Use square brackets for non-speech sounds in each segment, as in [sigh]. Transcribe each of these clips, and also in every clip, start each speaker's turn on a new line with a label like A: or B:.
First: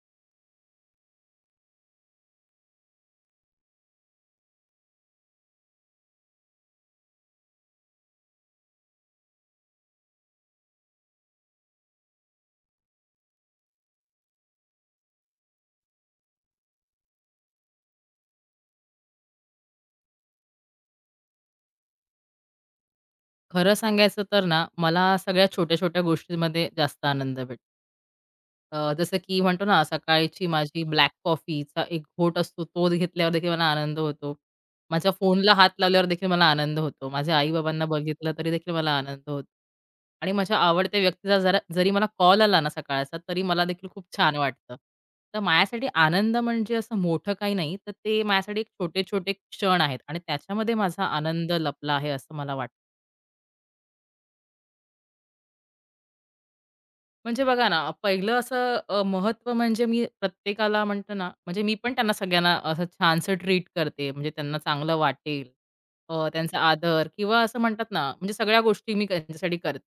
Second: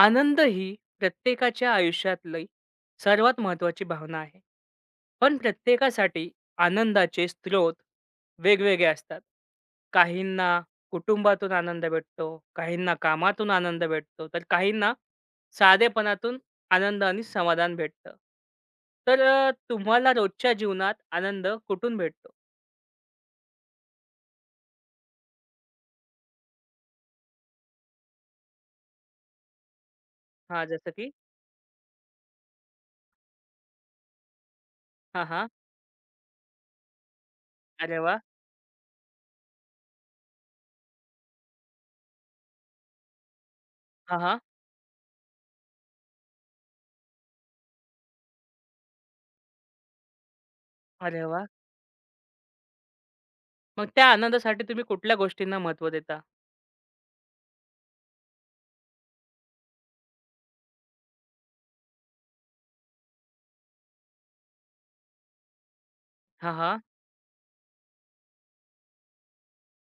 A: आनंद ही प्रत्येकाच्या आयुष्यातली सर्वात महत्त्वाची भावना आहे. पण प्रत्येकासाठी आनंदाचे स्रोत वेगवेगळे असतात. काहींना कुटुंबातून आनंद भेटतो, काहींना कामातून आनंद भेटतो, तर काहींना साधेपणातून आनंद आणि समाधान भेटतं. तुम्हाला रोजच्या जीवनात आनंद कुठून भेटतो?
B: खरं सांगायचं तर ना, मला सगळ्या छोट्या-छोट्या गोष्टींमध्ये जास्त आनंद भेटतो. जसं की म्हणतो ना, सकाळची
A: हां,
B: माझी
A: जसं
B: ब्लॅक
A: की
B: कॉफीचा एक घोट असतो, तो घेतल्यावर देखील मला आनंद होतो. माझ्या
A: हां, हां.
B: फोनला हात लावल्यावर देखील मला आनंद होतो. माझ्या आई-बाबांना
A: अरे वाह!
B: बघितलं तरी देखील मला आनंद होतो. आणि माझ्या आवडत्या व्यक्तीचा जरा जरी मला कॉल आला ना सकाळचा, तरी मला देखील खूप
A: हां,
B: छान
A: हां.
B: वाटतं. तर माझ्यासाठी आनंद म्हणजे असं मोठं काही नाही, तर ते माझ्यासाठी छोटे-छोटे क्षण आहेत आणि त्याच्यामध्ये माझा
A: अरे वाह!
B: आनंद लपला आहे, असं मला वाटतं.
A: मग त्या आनंदासाठी तुम्ही कुठल्या गोष्टींना महत्त्व देता?
B: म्हणजे बघा ना, पहिलं असं महत्त्व म्हणजे मी प्रत्येकाला म्हणतो ना, म्हणजे मी पण त्यांना सगळ्यांना असं छानसं ट्रीट करते. म्हणजे त्यांना चांगलं वाटेल.
A: हां,
B: त्यांचा
A: हां.
B: आदर किंवा असं म्हणतात ना, म्हणजे सगळ्या गोष्टी मी त्यांच्यासाठी करते.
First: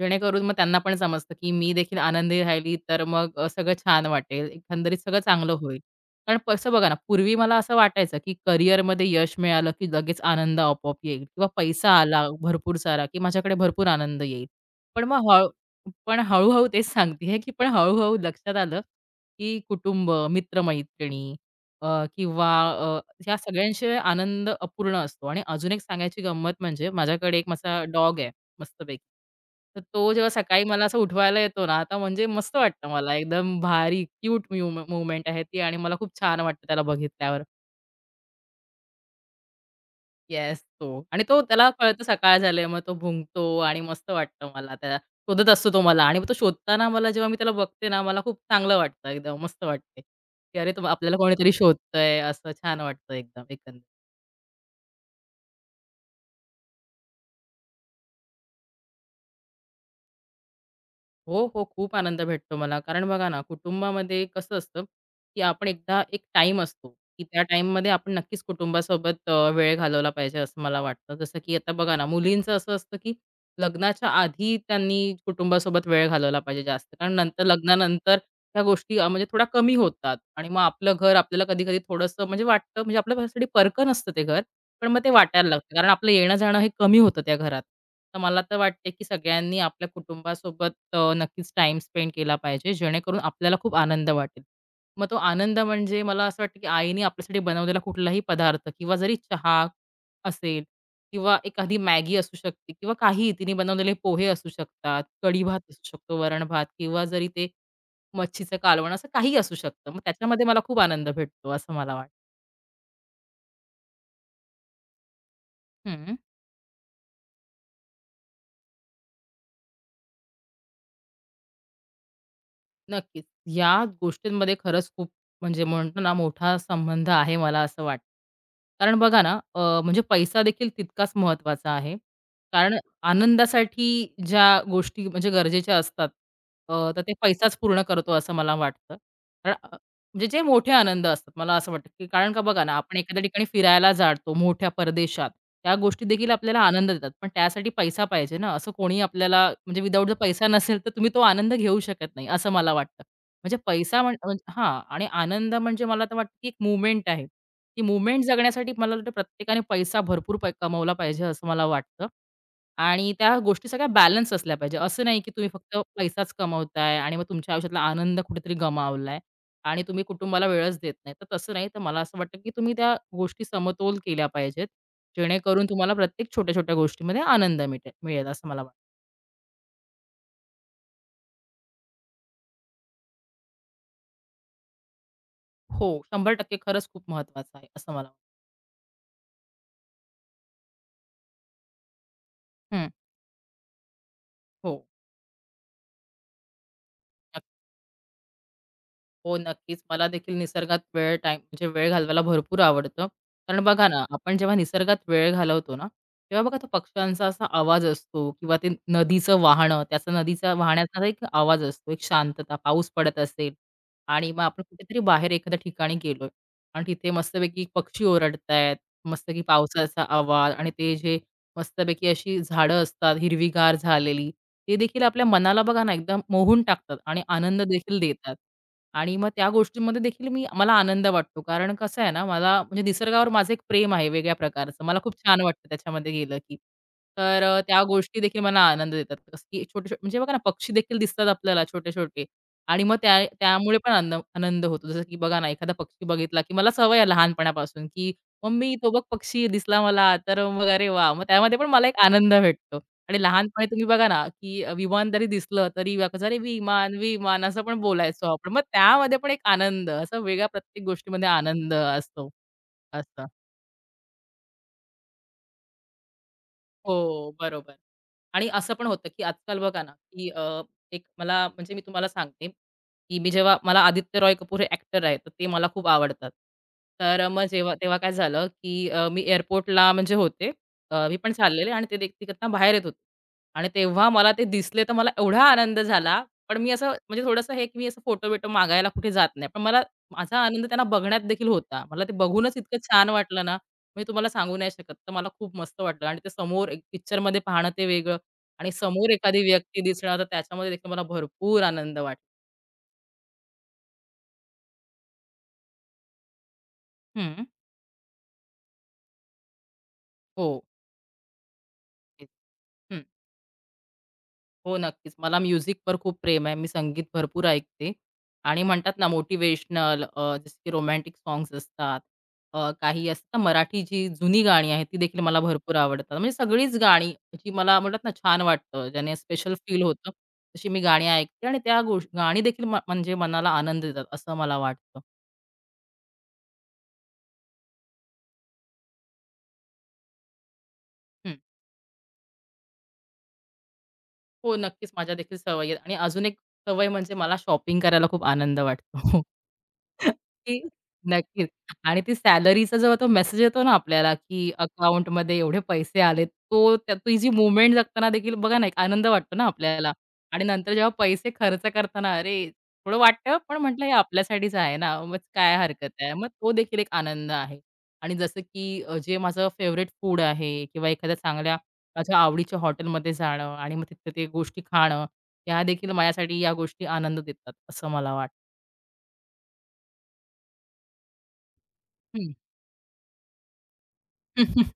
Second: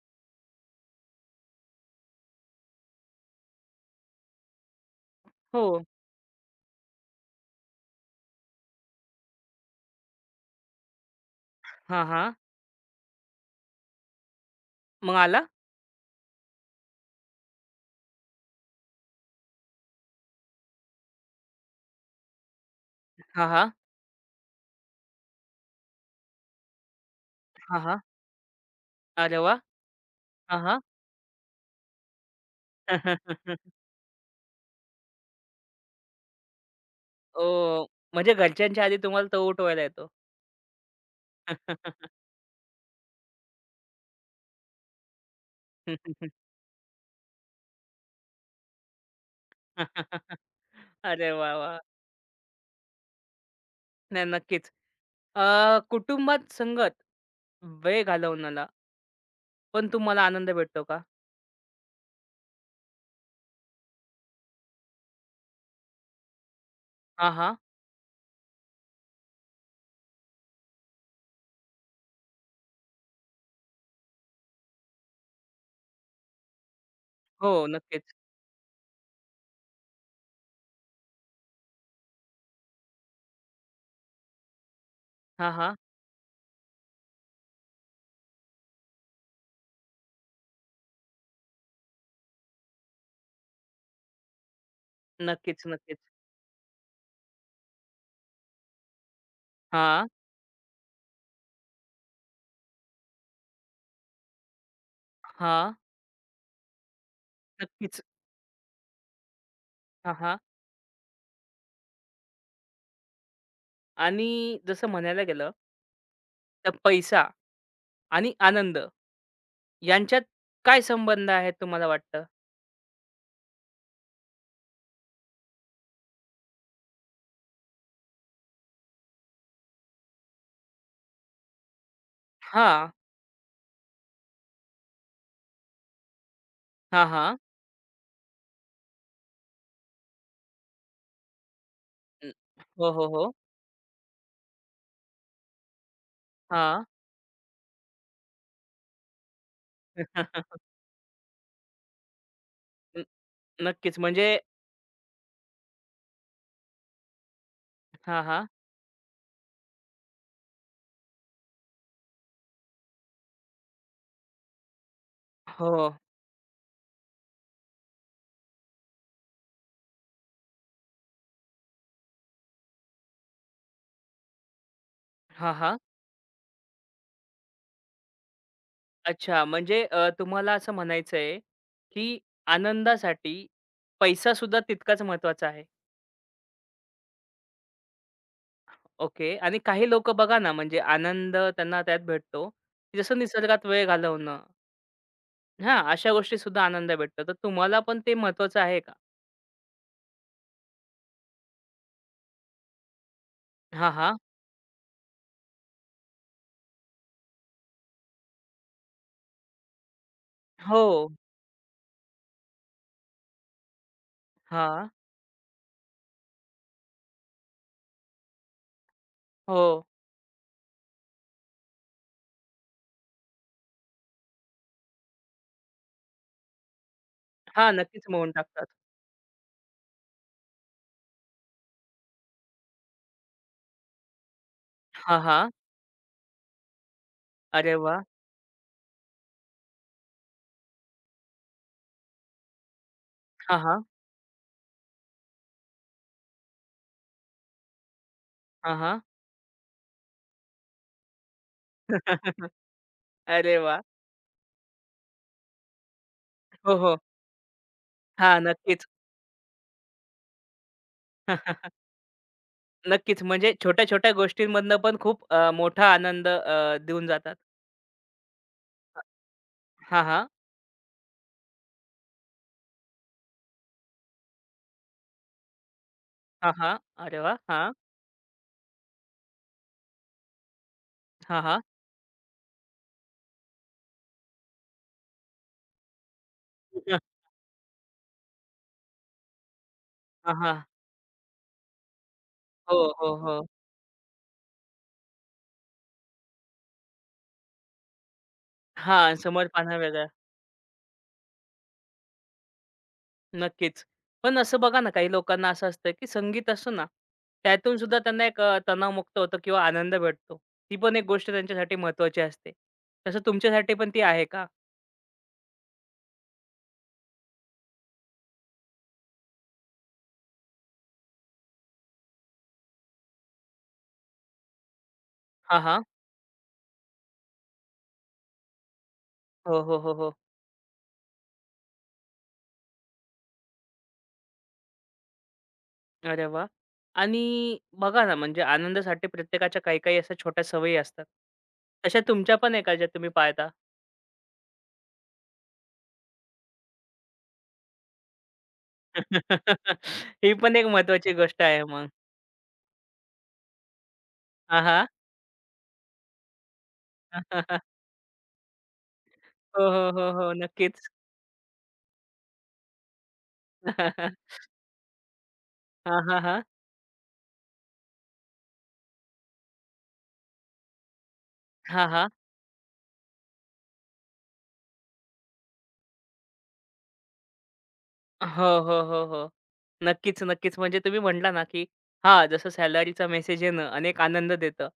B: जेणेकरून मग त्यांना पण समजतं, की मी देखील आनंदी राहिली, तर मग सगळं छान वाटेल. एकंदरीत सगळं चांगलं
A: हो.
B: होईल. कारण कसं बघा ना, पूर्वी मला असं वाटायचं, की करिअरमध्ये यश मिळालं, की लगेच आनंद आपोआप येईल किंवा पैसा
A: हां,
B: आला
A: हां.
B: भरपूर सारा, की माझ्याकडे भरपूर आनंद येईल. पण
A: मग
B: मग
A: आला?
B: हळ पण हळू-हळू तेच सांगतीये, की पण हळू-हळू लक्षात आलं, की कुटुंब, मित्र-मैत्रिणी अ, किंवा अ, ह्या
A: हां, हां.
B: सगळ्यांशिवाय आनंद अपूर्ण असतो. आणि अजून एक सांगायची गंमत म्हणजे माझ्याकडे एक
A: हां,
B: माझा
A: हां.
B: डॉग आहे मस्तपैकी.
A: अरे वाह!
B: तर तो जेव्हा
A: हां,
B: सकाळी
A: हां.
B: मला असं उठवायला येतो ना, आता म्हणजे मस्त वाटतं मला
A: ओह!
B: एकदम
A: [laughs]
B: भारी क्यूट म्यू आहे ती आणि मला खूप छान वाटतं त्याला बघितल्यावर.
A: म्हणजे घरच्यांच्या आधी तुम्हाला तो उठवायला येतो.
B: येस, तो. आणि तो त्याला कळतं सकाळ झाली, मग तो भुंकतो आणि मस्त वाटतं मला त्याला. शोधत असतो तो मला आणि मग तो
A: [laughs]
B: शोधताना मला जेव्हा मी त्याला बघते ना, मला खूप चांगलं वाटतं एकदम मस्त वाटते, की अरे, तो आपल्याला
A: अरे
B: कोणीतरी
A: वाह! वाह!
B: शोधतंय असं छान वाटतं एकदम एकंदरीत.
A: नाही नक्कीच. कुटुंबात संगत वेळ घालवण्याला पण तुम्हाला आनंद भेटतो का?
B: हो, हो. खूप आनंद भेटतो मला. कारण बघा ना, कुटुंबामध्ये कसं असतं, की आपण एकदा एक टाइम असतो, की
A: हां,
B: त्या
A: हां.
B: टाईममध्ये आपण नक्कीच कुटुंबासोबत वेळ घालवला पाहिजे असं मला वाटतं. जसं की आता बघा ना, मुलींचं असं असतं, की लग्नाच्या आधी त्यांनी कुटुंबासोबत वेळ घालवला पाहिजे जास्त. कारण नंतर
A: हो, नक्कीच.
B: लग्नानंतर ह्या गोष्टी म्हणजे थोड्या कमी होतात आणि मग आपलं घर आपल्याला कधी-कधी थोडंसं म्हणजे वाटतं म्हणजे आपल्यासाठी परकन असतं ते घर. पण मग ते वाटायला
A: हां,
B: लागतं.
A: हां.
B: कारण आपलं येणं-जाणं हे कमी होतं त्या घरात. तर मला तर वाटते, की सगळ्यांनी आपल्या कुटुंबासोबत नक्कीच टाईम स्पेंड केला पाहिजे, जेणेकरून आपल्याला खूप आनंद वाटेल. मग तो आनंद
A: नक्कीच, नक्कीच.
B: म्हणजे मला असं वाटतं, की आईने आपल्यासाठी बनवलेला कुठलाही पदार्थ किंवा जरी चहा
A: हां,
B: असेल किंवा एखादी मॅगी असू शकते किंवा काहीही तिने बनवलेले पोहे असू शकतात, कढी-भात
A: हां.
B: असू शकतो, वरण-भात किंवा जरी ते
A: नक्कीच.
B: मच्छीचं कालवण असं काहीही असू शकतं. मग
A: हां, हां.
B: त्याच्यामध्ये मला खूप आनंद भेटतो असं मला वाटतं.
A: आणि जसं म्हणायला गेलं
B: हं.
A: तर पैसा आणि आनंद यांच्यात काय संबंध आहे तुम्हाला वाटतं?
B: नक्कीच. या गोष्टींमध्ये खरंच खूप म्हणजे म्हणतो ना मोठा संबंध आहे मला असं वाटतं. कारण बघा ना, म्हणजे पैसा देखील तितकाच महत्त्वाचा आहे. कारण
A: हां.
B: आनंदासाठी ज्या गोष्टी म्हणजे गरजेच्या असतात तर
A: हां,
B: ते
A: हां.
B: पैसाच पूर्ण करतो असं मला वाटतं. कारण म्हणजे जे मोठे आनंद असतात. मला असं वाटतं, की कारण
A: न
B: का बघा ना,
A: हो,
B: आपण
A: हो,
B: एखाद्या
A: हो.
B: ठिकाणी फिरायला जातो मोठ्या परदेशात. त्या गोष्टी देखील आपल्याला
A: हां.
B: आनंद देतात. पण त्यासाठी पैसा पाहिजे ना. असं कोणी आपल्याला म्हणजे विदाऊट जर पैसा
A: [laughs]
B: नसेल, तर तुम्ही तो आनंद घेऊ शकत नाही, असं मला वाटतं.
A: न
B: म्हणजे
A: नक्कीच
B: पैसा म्हण
A: म्हणजे
B: हां. आणि आनंद म्हणजे मला तर वाटतं, की एक मूव्हमेंट आहे. ती
A: हां,
B: मूव्हमेंट
A: हां.
B: जगण्यासाठी मला वाटतं प्रत्येकाने पैसा भरपूर कमवला पाहिजे, असं मला वाटतं. आणि त्या गोष्टी सगळ्या बॅलन्स असल्या पाहिजे. असं नाही, की तुम्ही फक्त
A: हो.
B: पैसाच कमवताय आणि मग तुमच्या आयुष्यातला आनंद कुठेतरी गमावलाय. आणि तुम्ही कुटुंबाला वेळच देत नाही. तर तसं नाही, तर मला असं वाटतं, की तुम्ही त्या गोष्टी समतोल केल्या पाहिजेत.
A: हां,
B: जेणेकरून
A: हां.
B: तुम्हाला प्रत्येक छोट्या-छोट्या गोष्टीमध्ये आनंद मिळेल असं मला वाटतं.
A: अच्छा म्हणजे तुम्हाला असं म्हणायचं आहे, की आनंदासाठी पैसासुद्धा तितकाच महत्त्वाचा आहे.
B: हो, 100% खरंच खूप महत्वाचं आहे असं मला वाटतं.
A: ओके. आणि काही लोकं बघा ना, म्हणजे आनंद त्यांना त्यात भेटतो,
B: हं,
A: जसं निसर्गात वेळ घालवणं
B: हो.
A: हां, अशा गोष्टीसुद्धा आनंद भेटतो. तर तुम्हाला पण ते महत्त्वाचं आहे का?
B: हो, नक्कीच. मला देखील निसर्गात वेळ टाइम म्हणजे वेळ घालवायला भरपूर आवडतं. कारण बघा
A: हां,
B: ना,
A: हा
B: आपण जेव्हा निसर्गात वेळ घालवतो ना, तेव्हा बघा तो पक्ष्यांचा असा आवाज असतो किंवा ते नदीचं वाहणं, त्याचा नदीचा
A: हो.
B: वाहण्याचा असा एक आवाज असतो, एक शांतता. पाऊस पडत असेल आणि मग आपण
A: हां.
B: कुठेतरी बाहेर एखाद्या ठिकाणी गेलोय आणि तिथे मस्तपैकी पक्षी ओरडतायत, मस्तपैकी
A: हो.
B: पावसाचा आवाज आणि ते जे मस्तपैकी अशी झाडं असतात हिरवीगार झालेली, ते देखील आपल्या मनाला बघा ना, एकदम मोहून टाकतात आणि आनंद
A: हां,
B: देखील
A: नक्कीच मोडून
B: देतात.
A: टाकतात.
B: आणि मग त्या गोष्टींमध्ये देखील मला आनंद वाटतो. कारण कसं आहे ना, मला म्हणजे निसर्गावर माझं एक प्रेम आहे वेगळ्या प्रकारचं. मला खूप
A: हां,
B: छान
A: हां.
B: वाटतं त्याच्यामध्ये गेलं की. तर
A: अरे
B: त्या
A: वाह!
B: गोष्टी देखील मला आनंद देतात. जसं की छोटे-छोटे म्हणजे बघा ना, पक्षी देखील दिसतात आपल्याला छोटे-छोटे आणि मग त्या
A: हां,
B: त्यामुळे
A: हां.
B: पण आनंद होतो. जसं की बघा ना, एखादा पक्षी बघितला की मला सवय आहे लहानपणापासून की "मम्मी,
A: हां,
B: तो बघ
A: हां.
B: पक्षी दिसला मला." तर मग अरे वाह! मग त्यामध्ये पण मला एक आनंद
A: [laughs]
B: भेटतो. आणि
A: अरे
B: लहानपणी
A: वाह!
B: तुम्ही बघा ना, की विमान जरी दिसलं तरी बघा, अरे
A: हो,
B: विमान,
A: हो.
B: विमान असं पण बोलायचो
A: हां,
B: आपण. मग
A: नक्कीच.
B: त्यामध्ये पण एक आनंद असा वेगळा प्रत्येक गोष्टीमध्ये आनंद
A: [laughs]
B: असतो.
A: नक्कीच.
B: असं.
A: म्हणजे छोट्या-छोट्या गोष्टींमधनं पण खूप अ, मोठा आनंद अ, देऊन
B: हो,
A: जातात.
B: बरोबर. आणि असं पण होतं, की आजकाल बघा ना,
A: हां, हां.
B: एक मला म्हणजे मी तुम्हाला सांगते की मी जेव्हा मला आदित्य रॉय कपूर हे ॲक्टर आहेत, तर ते मला खूप आवडतात.
A: हां, हां. अरे वाह!
B: मग
A: हां.
B: जेव्हा तेव्हा काय झालं, की मी एअरपोर्टला म्हणजे होते. मी पण
A: हां, हां.
B: चाललेले आणि ते तिकडनं बाहेर येत होते. आणि तेव्हा मला ते दिसले, तर मला एवढा आनंद झाला. पण मी असं
A: [laughs]
B: म्हणजे थोडंसं हे, की मी असं फोटो-बिटो मागायला कुठे जात नाही. पण मला
A: हां,
B: माझा
A: हां.
B: आनंद त्यांना बघण्यात देखील होता. मला ते बघूनच इतकं
A: हो,
B: छान
A: हो,
B: वाटलं
A: हो.
B: ना, मी तुम्हाला सांगू नाही शकत. तर मला खूप मस्त वाटलं आणि ते समोर एक पिक्चरमध्ये पाहणं ते वेगळं आणि समोर
A: हां,
B: एखादी
A: समोर पाहणं
B: व्यक्ती
A: वेगळं.
B: दिसणं, तर त्याच्यामध्ये देखील मला भरपूर आनंद वाटला.
A: नक्कीच. पण असं बघा ना, काही लोकांना असं असतं, की संगीत असतं ना,
B: हं.
A: त्यातून सुद्धा त्यांना एक तणावमुक्त होतं किंवा आनंद भेटतो.
B: हो.
A: ती पण एक गोष्ट त्यांच्यासाठी महत्त्वाची
B: तेच.
A: असते.
B: हं.
A: तसं तुमच्यासाठी पण ती आहे का?
B: हो, नक्कीच. मला म्युझिकवर खूप प्रेम आहे. मी संगीत भरपूर ऐकते आणि म्हणतात ना मोटिव्हेशनल जसं की रोमॅन्टिक सॉन्ग्स असतात. काही असतात मराठी जी जुनी गाणी आहेत, ती देखील मला
A: हां,
B: भरपूर
A: हां.
B: आवडतात. म्हणजे सगळीच गाणी जी मला म्हणतात ना छान वाटतं, ज्याने स्पेशल
A: हो, हो,
B: फील
A: हो,
B: होतं,
A: हो.
B: तशी मी गाणी ऐकते आणि त्या गाणी देखील म्हणजे मनाला आनंद देतात, असं मला वाटतं.
A: अरे वाह! आणि बघा ना, म्हणजे आनंदासाठी प्रत्येकाच्या काही काही अशा छोट्या सवयी असतात.
B: हं.
A: तशा तुमच्या पण आहे का ज्या तुम्ही पाळता?
B: हो, नक्कीच माझ्या देखील सवयी आहेत आणि अजून एक सवय म्हणजे मला शॉपिंग करायला खूप आनंद वाटतो.
A: [laughs]
B: [laughs]
A: ही पण
B: की
A: एक महत्त्वाची गोष्ट
B: नक्कीच
A: आहे मग.
B: आणि ती सॅलरीचा जेव्हा तो मेसेज येतो ना आपल्याला, की
A: हां, हां.
B: अकाउंटमध्ये एवढे पैसे आलेत, तो त्या ती जी मूव्हमेंट
A: [laughs]
B: जगताना देखील बघा ना, एक आनंद वाटतो ना
A: हो, हो,
B: आपल्याला
A: हो, हो.
B: आणि नंतर
A: नक्कीच.
B: जेव्हा पैसे खर्च करताना, अरे, थोडं वाटतं, पण म्हटलं हे
A: [laughs]
B: आपल्यासाठीच आहे ना, मग काय हरकत
A: हां,
B: आहे.
A: हां,
B: मग
A: हां.
B: तो देखील एक आनंद आहे आणि जसं की जे माझं फेव्हरेट फूड आहे किंवा एखाद्या चांगल्या
A: हां, हां.
B: माझ्या आवडीच्या हॉटेलमध्ये जाणं आणि मग तिथं ते गोष्टी खाणं, ह्या देखील माझ्यासाठी या गोष्टी आनंद देतात, असं मला वाटतं.
A: हो, हो, हो, हो. नक्कीच, नक्कीच. म्हणजे तुम्ही म्हटला ना, की हां, जसं सॅलरीचा मेसेज येणं अनेक आनंद देतं,
B: [laughs]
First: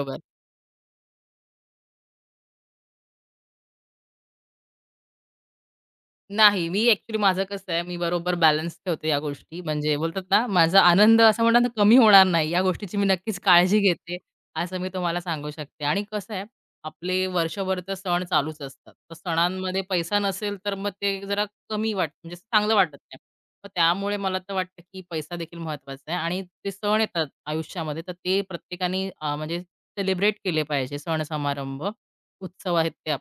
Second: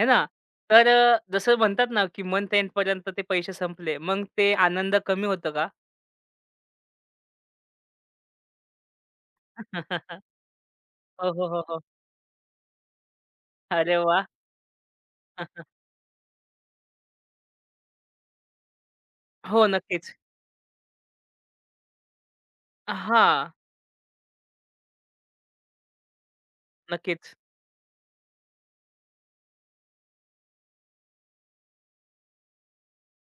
A: है ना? जसं म्हणतात ना, की मंथ एंडपर्यंत ते पैसे संपले, मग ते आनंद कमी होतं का?
B: नाही, मी ॲक्चुअली माझं कसं आहे, मी बरोबर बॅलन्स ठेवते या गोष्टी. म्हणजे बोलतात
A: [laughs]
B: ना, माझा आनंद
A: हो,
B: असं
A: हो,
B: म्हणतात
A: हो,
B: ना,
A: हो.
B: कमी होणार नाही. या गोष्टीची मी नक्कीच काळजी
A: अरे
B: घेते,
A: वाह!
B: असं मी तुम्हाला सांगू
A: [laughs]
B: शकते. आणि कसं आहे, आपले वर्षभर तर सण चालूच असतात. तर
A: हो,
B: सणांमध्ये
A: नक्कीच.
B: पैसा नसेल, तर मग ते जरा कमी वाटतं, म्हणजे चांगलं वाटत नाही.
A: हां,
B: मग त्यामुळे मला तर वाटतं, की पैसा देखील महत्त्वाचा आहे. आणि ते सण येतात
A: नक्कीच,
B: आयुष्यामध्ये, तर ते प्रत्येकाने म्हणजे सेलिब्रेट केले पाहिजे सण समारंभ. उत्सव आहेत ते आप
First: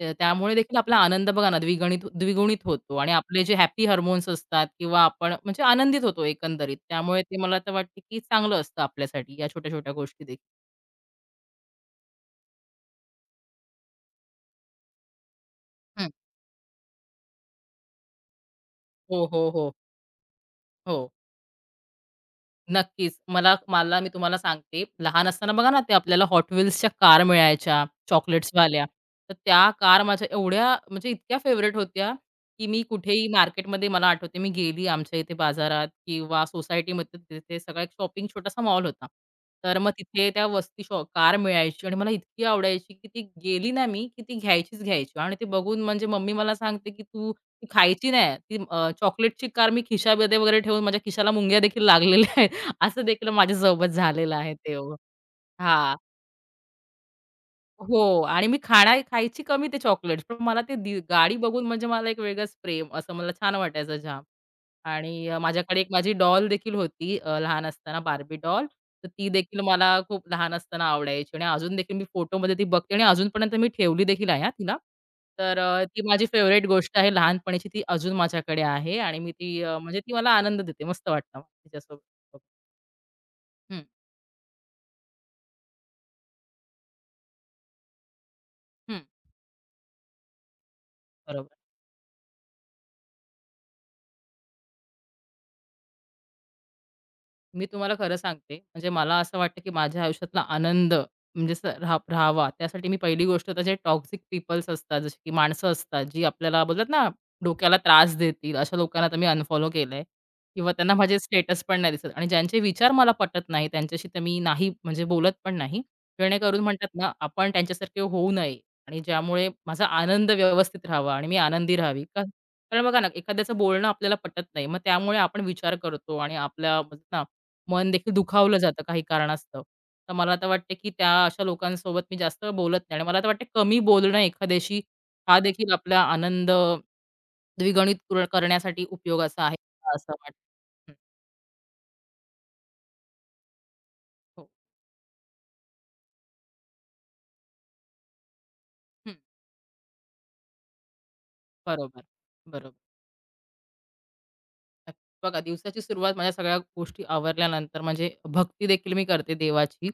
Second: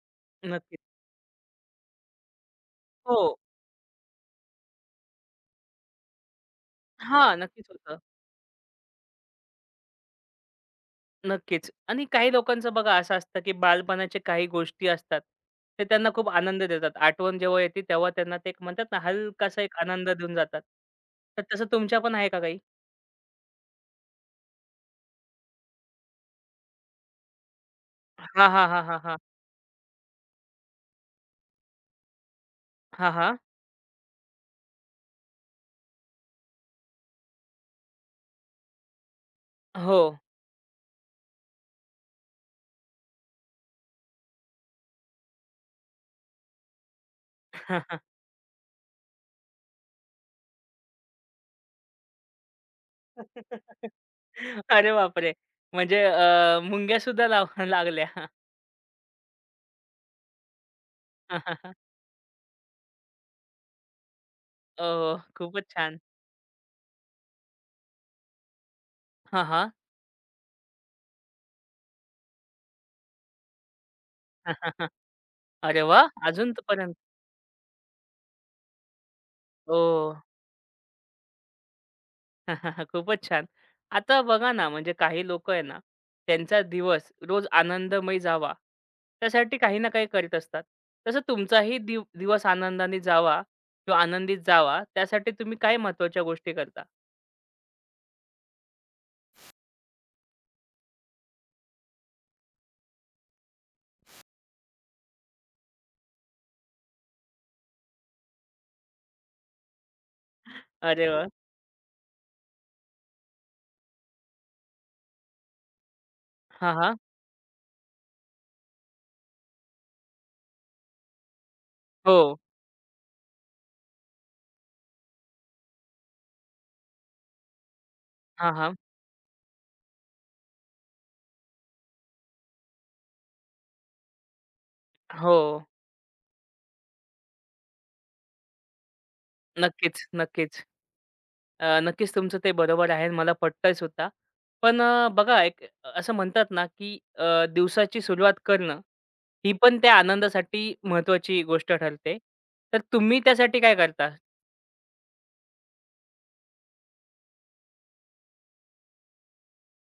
B: त्या त्यामुळे देखील
A: नक्कीच.
B: आपला आनंद बघा ना द्विगुणित होतो आणि
A: हो.
B: आपले जे हॅपी हार्मोन्स असतात किंवा आपण म्हणजे आनंदित होतो एकंदरीत. त्यामुळे
A: हां,
B: ते मला
A: नक्कीच
B: तर
A: होतं.
B: वाटते, की चांगलं असतं आपल्यासाठी या छोट्या-छोट्या गोष्टी देखील.
A: नक्कीच. आणि काही लोकांचं बघा असं असतं, की बालपणाच्या काही गोष्टी असतात, ते
B: हं.
A: त्यांना खूप आनंद देतात. आठवण जेव्हा येते तेव्हा त्यांना ते एक म्हणतात ना,
B: हो, हो,
A: हलकासा
B: हो.
A: एक आनंद देऊन जातात.
B: हो.
A: तर तसं तुमच्या पण आहे का काही?
B: नक्कीच. मला मला मी तुम्हाला सांगते, लहान असताना बघा ना, ते आपल्याला Hot Wheelsच्या कार मिळायच्या
A: हां, हां,
B: चॉकलेट्सवाल्या.
A: हां, हां, हां.
B: तर त्या कार माझ्या एवढ्या म्हणजे इतक्या फेवरेट होत्या, की मी
A: हां,
B: कुठेही
A: हां.
B: मार्केटमध्ये मला आठवते मी गेली आमच्या इथे बाजारात किंवा सोसायटीमध्ये तिथे सगळा एक शॉपिंग छोटासा मॉल होता. तर मग
A: हो.
B: तिथे त्या वस्ती शॉ कार मिळायची आणि मला इतकी आवडायची, की ती गेली ना मी, की ती घ्यायचीच घ्यायची आणि ते बघून म्हणजे मम्मी मला सांगते, की "तू ती खायची नाही." ती चॉकलेटची कार मी खिशामध्ये वगैरे ठेवून माझ्या खिशाला मुंग्या देखील लागलेल्या असं देखील माझ्यासोबत
A: [laughs]
B: झालेलं आहे ते
A: अरे
B: हो.
A: बापरे!
B: हां.
A: म्हणजे मुंग्यासुद्धा लाव लागल्या.
B: हो आणि मी खायची कमी ते चॉकलेट्स, पण मला ते गाडी बघून म्हणजे
A: [laughs]
B: मला एक वेगळंच प्रेम असं मला छान वाटायचं जाम.
A: ओह!
B: आणि
A: खूपच
B: माझ्याकडे एक
A: छान.
B: माझी डॉल देखील होती लहान असताना Barbie डॉल. तर ती
A: हां,
B: देखील
A: हां.
B: मला खूप लहान असताना आवडायची आणि अजून देखील मी फोटोमध्ये ती बघते आणि अजूनपर्यंत मी ठेवली देखील आहे हां तिला.
A: [laughs]
B: तर
A: अरे
B: अ, ती
A: वाह!
B: माझी
A: अजून
B: फेव्हरेट
A: पर्यंत
B: गोष्ट आहे लहानपणीची ती अजून माझ्याकडे आहे आणि मी ती
A: हो.
B: म्हणजे ती मला आनंद देते. मस्त वाटतं मला तिच्यासोबत.
A: [laughs] खूपच छान.
B: हं,
A: आता बघा ना, म्हणजे काही लोकं आहे ना, त्यांचा दिवस रोज आनंदमय जावा,
B: हं.
A: त्यासाठी काही ना काही करीत असतात. तसं
B: बरोबर.
A: तुमचाही दिवस आनंदाने जावा किंवा आनंदीत जावा, त्यासाठी तुम्ही काय महत्त्वाच्या गोष्टी करता?
B: मी तुम्हाला खरं सांगते, म्हणजे मला असं वाटतं, की माझ्या आयुष्यातला आनंद म्हणजे असं राहावा त्यासाठी मी पहिली गोष्ट तर जे टॉक्सिक पीपल्स असतात, जसे की माणसं असतात, जी आपल्याला बोलतात ना, डोक्याला त्रास देतील, अशा लोकांना तर मी अनफॉलो केलंय किंवा त्यांना
A: अरे
B: माझे
A: वाह!
B: स्टेटस पण नाही दिसत आणि ज्यांचे विचार मला पटत नाही, त्यांच्याशी तर मी नाही म्हणजे बोलत पण नाही. जेणेकरून
A: हां,
B: म्हणतात
A: हां.
B: ना, आपण त्यांच्यासारखे होऊ नये आणि ज्यामुळे माझा आनंद व्यवस्थित राहावा आणि मी आनंदी राहावी.
A: हो.
B: कारण बघा ना, एखाद्याचं बोलणं आपल्याला पटत नाही. मग त्यामुळे आपण विचार करतो आणि आपल्या मन देखील
A: हां,
B: दुखावलं
A: हां.
B: जातं काही कारणास्तव. तर मला तर वाटते, की त्या अशा लोकांसोबत मी जास्त बोलत नाही आणि मला तर वाटते कमी बोलणं एखाद्याशी
A: हो.
B: हा देखील आपला आनंद द्विगुणित करण्यासाठी उपयोगाचा आहे,
A: नक्कीच,
B: असं
A: नक्कीच.
B: वाटतं. हं,
A: नक्कीच तुमचं ते बरोबर आहे मला पटतंय सुद्धा.
B: हो.
A: पण बघा एक असं म्हणतात ना, की दिवसाची सुरुवात करणं
B: हं,
A: ही पण त्या आनंदासाठी महत्त्वाची गोष्ट
B: बरोबर.
A: ठरते. तर
B: बरोबर.
A: तुम्ही त्यासाठी काय करता?
B: नक्की. बघा दिवसाची सुरुवात माझ्या सगळ्या गोष्टी आवरल्यानंतर म्हणजे भक्ती देखील मी करते देवाची.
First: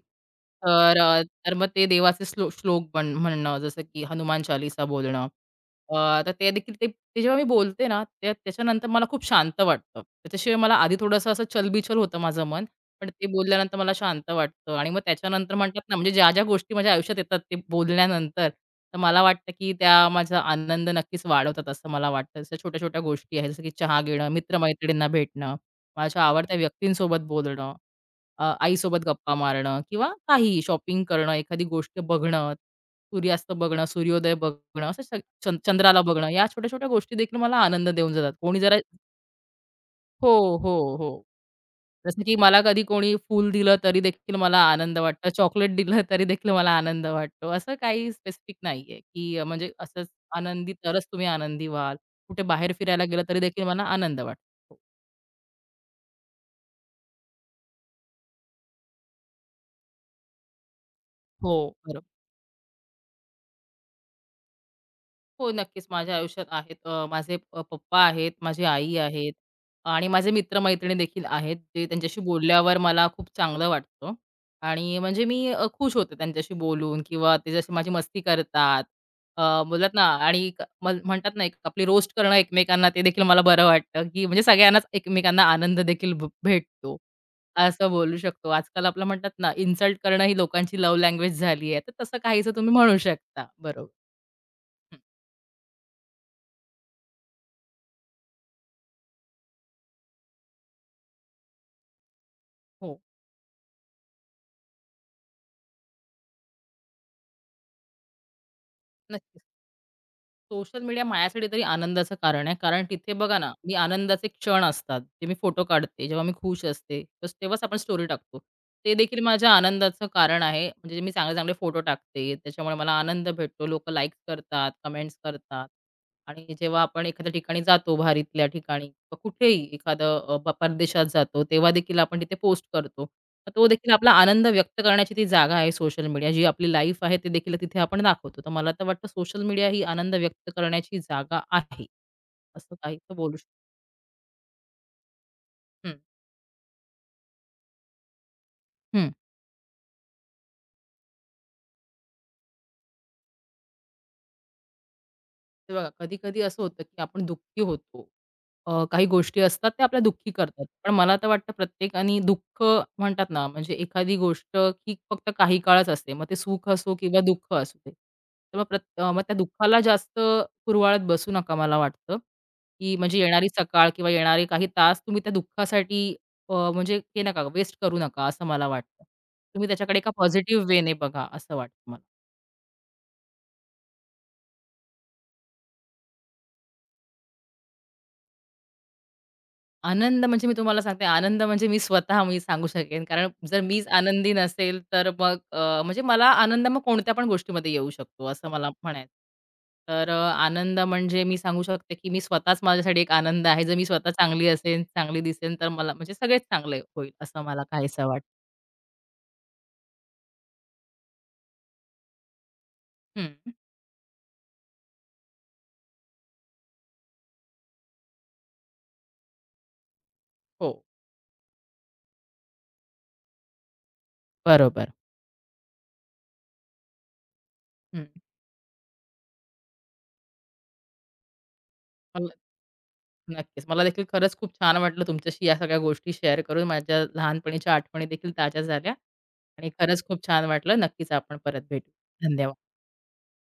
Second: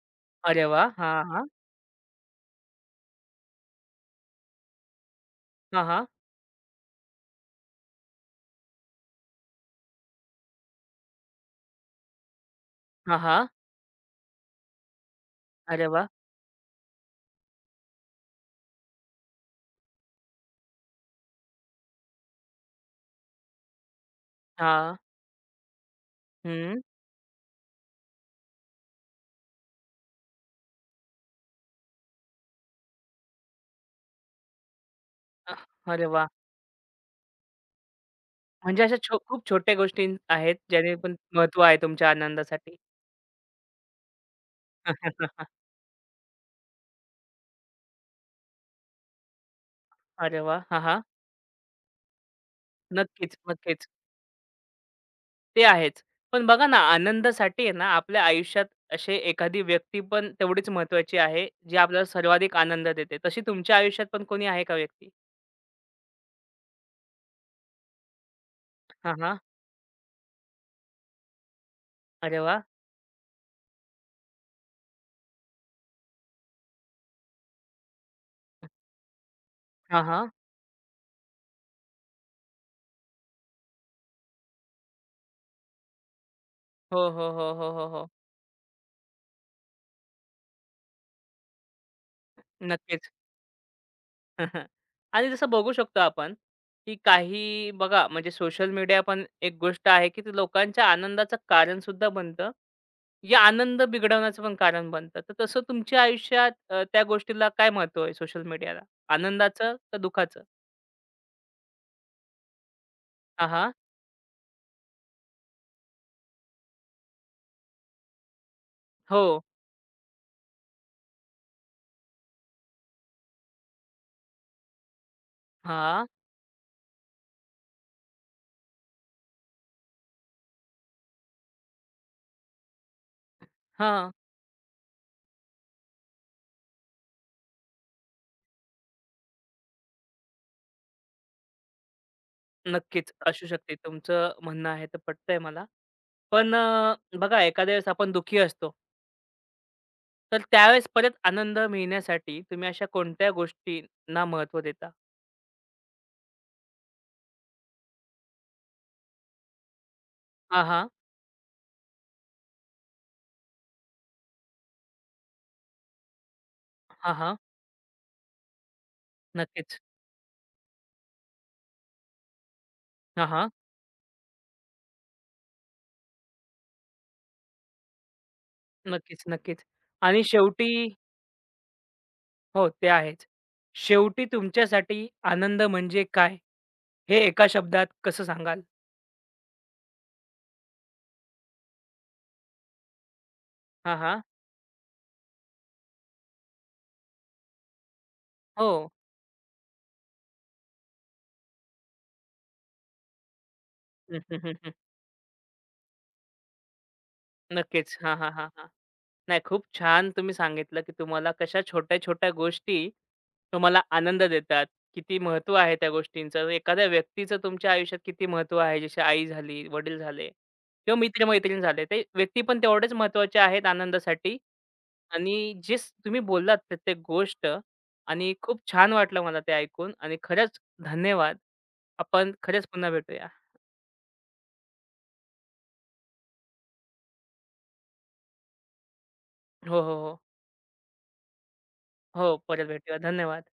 A: अरे वाह!
B: तर
A: हां, हां.
B: तर मग ते देवाचे श्लोक म्हणणं जसं की हनुमान चालीसा बोलणं.
A: हां,
B: अ,
A: हां.
B: तर ते देखील ते ते जेव्हा मी बोलते ना त्याच्यानंतर मला खूप शांत वाटतं. त्याच्याशिवाय मला आधी थोडंसं असं चलबिचल होतं माझं मन. पण
A: हां,
B: ते
A: हां.
B: बोलल्यानंतर मला शांत वाटतं आणि मग त्याच्यानंतर म्हणतात
A: अरे
B: ना,
A: वाह!
B: म्हणजे ज्या-ज्या गोष्टी माझ्या आयुष्यात येतात ते बोलल्यानंतर, तर मला वाटतं की त्या माझा आनंद नक्कीच वाढवतात असं मला वाटतं. जसं छोट्या-छोट्या गोष्टी आहेत, जसं की चहा घेणं, मित्र
A: हां.
B: भेटणं, माझ्या आवडत्या
A: हं.
B: व्यक्तींसोबत बोलणं, आईसोबत गप्पा मारणं किंवा काहीही शॉपिंग करणं, एखादी गोष्ट बघणं, सूर्यास्त बघणं, सूर्योदय बघणं, असं सग
A: अ,
B: चं चंद्राला
A: अरे वाह!
B: बघणं, या छोट्या-छोट्या गोष्टी देखील मला आनंद देऊन जातात. कोणी जरा
A: म्हणजे अशा खूप छोट्या गोष्टी
B: हो,
A: आहेत, ज्याने
B: हो,
A: पण
B: हो.
A: महत्त्व आहे तुमच्या
B: जसं की मला
A: आनंदासाठी.
B: कधी कोणी फूल दिलं तरी देखील मला आनंद वाटतो.
A: [laughs]
B: चॉकलेट दिलं [laughs] तरी देखील मला आनंद वाटतो. असं काही स्पेसिफिक नाहीये, की म्हणजे असंच
A: अरे वाह!
B: आनंदी
A: हां, हां.
B: तरच तुम्ही आनंदी व्हाल. कुठे बाहेर फिरायला गेलं
A: नक्कीच,
B: तरी देखील मला
A: नक्कीच.
B: आनंद वाटतो.
A: ते आहेच. पण बघा ना, आनंदासाठी आहे ना, आपल्या आयुष्यात अशी एखादी व्यक्ती पण तेवढीच महत्त्वाची आहे,
B: हो,
A: जी
B: बरोबर.
A: आपल्याला सर्वाधिक आनंद देते. तशी तुमच्या आयुष्यात पण कोणी आहे का व्यक्ती?
B: हो, नक्कीच. माझ्या आयुष्यात आहेत. माझे पप्पा आहेत, माझी आई
A: हां,
B: आहेत
A: हां.
B: आणि माझे मित्र-मैत्रिणी देखील आहेत, जे त्यांच्याशी
A: अरे वाह!
B: बोलल्यावर मला खूप चांगलं वाटतं आणि म्हणजे मी खुश होते त्यांच्याशी बोलून किंवा ते जसे माझी मस्ती करतात. बोलतात ना
A: हां, हां.
B: आणि क मल म्हणतात ना, एक आपली रोस्ट करणं एकमेकांना ते देखील मला बरं वाटतं, की म्हणजे सगळ्यांनाच एकमेकांना आनंद देखील भेटतो.
A: हो, हो, हो, हो, हो,
B: असं
A: हो.
B: बोलू शकतो. आजकाल आपलं म्हणतात ना, इन्सल्ट करणं ही लोकांची लव्ह लँग्वेज झाली आहे. तर तसं काहीसं तुम्ही म्हणू
A: नक्कीच.
B: शकता. बरोबर.
A: [laughs]
B: हं.
A: आणि जसं बघू शकतो आपण, की काही बघा म्हणजे सोशल मीडिया पण एक गोष्ट आहे, की ते लोकांच्या आनंदाचं कारण सुद्धा बनतं.
B: हो,
A: या आनंद बिघडवण्याचं पण कारण बनतं. तर तसं तुमच्या आयुष्यात त्या गोष्टीला काय महत्त्व आहे सोशल मीडियाला?
B: नक्कीच.
A: आनंदाचं का दुःखाचं?
B: सोशल मीडिया माझ्यासाठी तरी आनंदाचं कारण आहे. कारण तिथे बघा
A: हां,
B: ना,
A: हां.
B: मी आनंदाचे क्षण असतात. ते मी फोटो काढते. जेव्हा मी खुश असते, बस तेव्हाच आपण स्टोरी टाकतो. ते देखील
A: हो.
B: माझ्या आनंदाचं कारण आहे. म्हणजे मी चांगले-चांगले फोटो टाकते. त्याच्यामुळे मला आनंद भेटतो. लोकं लाईक्स करतात, कमेंट्स करतात.
A: हां,
B: आणि जेव्हा आपण एखाद्या ठिकाणी जातो भारीतल्या ठिकाणी, किंवा कुठेही एखादं अ, प परदेशात जातो, तेव्हा देखील आपण तिथे पोस्ट करतो. मग तो देखील आपला
A: हां.
B: आनंद व्यक्त करण्याची ती जागा आहे सोशल मीडिया. जी आपली लाईफ आहे, ते देखील तिथे आपण दाखवतो. तर मला तर वाटतं सोशल मीडिया ही आनंद व्यक्त करण्याची जागा आहे, असं काही
A: नक्कीच
B: तर बोलू
A: असू
B: शकतो.
A: शकते. तुमचं म्हणणं आहे तर पटतंय मला.
B: हं,
A: पण बघा एखाद्या वेळेस आपण दुःखी असतो.
B: हं.
A: तर त्यावेळेस परत आनंद मिळण्यासाठी तुम्ही अशा कोणत्या गोष्टींना महत्त्व देता?
B: हे बघा, कधी-कधी असं होतं, की आपण दुःखी होतो काही गोष्टी असतात त्या आपल्या दुःखी करतात.
A: हां, हां.
B: पण मला तर वाटतं प्रत्येकाने दुःख म्हणतात ना, म्हणजे एखादी गोष्ट ही फक्त काही काळच असते. मग ते सुख असो
A: हां,
B: किंवा
A: हां.
B: दुःख असू दे. तर मग मग त्या
A: नक्कीच.
B: दुःखाला जास्त कुरवाळत बसू नका मला वाटतं, की म्हणजे
A: हां,
B: येणारी
A: हां.
B: सकाळ किंवा येणारे काही तास तुम्ही त्या दुःखासाठी म्हणजे हे नका वेस्ट करू नका असं मला वाटतं.
A: नक्कीच, नक्कीच.
B: तुम्ही त्याच्याकडे एका
A: आणि
B: पॉझिटिव्ह
A: शेवटी
B: वेने बघा असं वाटतं मला.
A: हो, ते आहेच. शेवटी तुमच्यासाठी आनंद म्हणजे काय, हे एका शब्दात कसं सांगाल?
B: आनंद म्हणजे मी तुम्हाला सांगते, आनंद म्हणजे मी स्वतः सांगू शकेन. कारण जर मीच
A: हां, हां.
B: आनंदी नसेल, तर मग म्हणजे मला आनंद मग कोणत्या पण गोष्टीमध्ये येऊ शकतो, असं मला
A: हो.
B: म्हणायचं. तर आनंद म्हणजे मी सांगू शकते, की मी स्वतःच माझ्यासाठी एक आनंद आहे. जर मी स्वतः
A: हं, हं,
B: चांगली
A: हं, हं.
B: असेन, चांगली दिसेन, तर मला म्हणजे सगळेच चांगले होईल, असं मला
A: नक्कीच.
B: काहीसं
A: हां,
B: वाटतं.
A: हां, हां, हां. नाही, खूप छान तुम्ही सांगितलं, की तुम्हाला कशा छोट्या-छोट्या गोष्टी
B: हं.
A: तुम्हाला आनंद देतात. किती महत्त्व आहे त्या गोष्टींचं. एखाद्या व्यक्तीचं तुमच्या आयुष्यात किती महत्त्व आहे. जशी आई झाली, वडील झाले
B: हो,
A: किंवा मित्र झाले. ते व्यक्ती पण तेवढेच महत्त्वाचे आहेत आनंदासाठी
B: बरोबर.
A: आणि जे स तुम्ही बोललात प्रत्येक गोष्ट
B: हं.
A: आणि खूप छान वाटलं मला ते ऐकून आणि खरंच धन्यवाद. आपण खरंच पुन्हा भेटूया.
B: नक्कीच. मला देखील खरंच खूप छान वाटलं तुमच्याशी या सगळ्या गोष्टी शेअर करून. माझ्या लहानपणीच्या आठवणी देखील ताज्या झाल्या आणि
A: हो, हो,
B: खरंच
A: हो.
B: खूप छान वाटलं. नक्कीच आपण परत भेटू.
A: हो, परत
B: धन्यवाद.
A: भेटूया. धन्यवाद.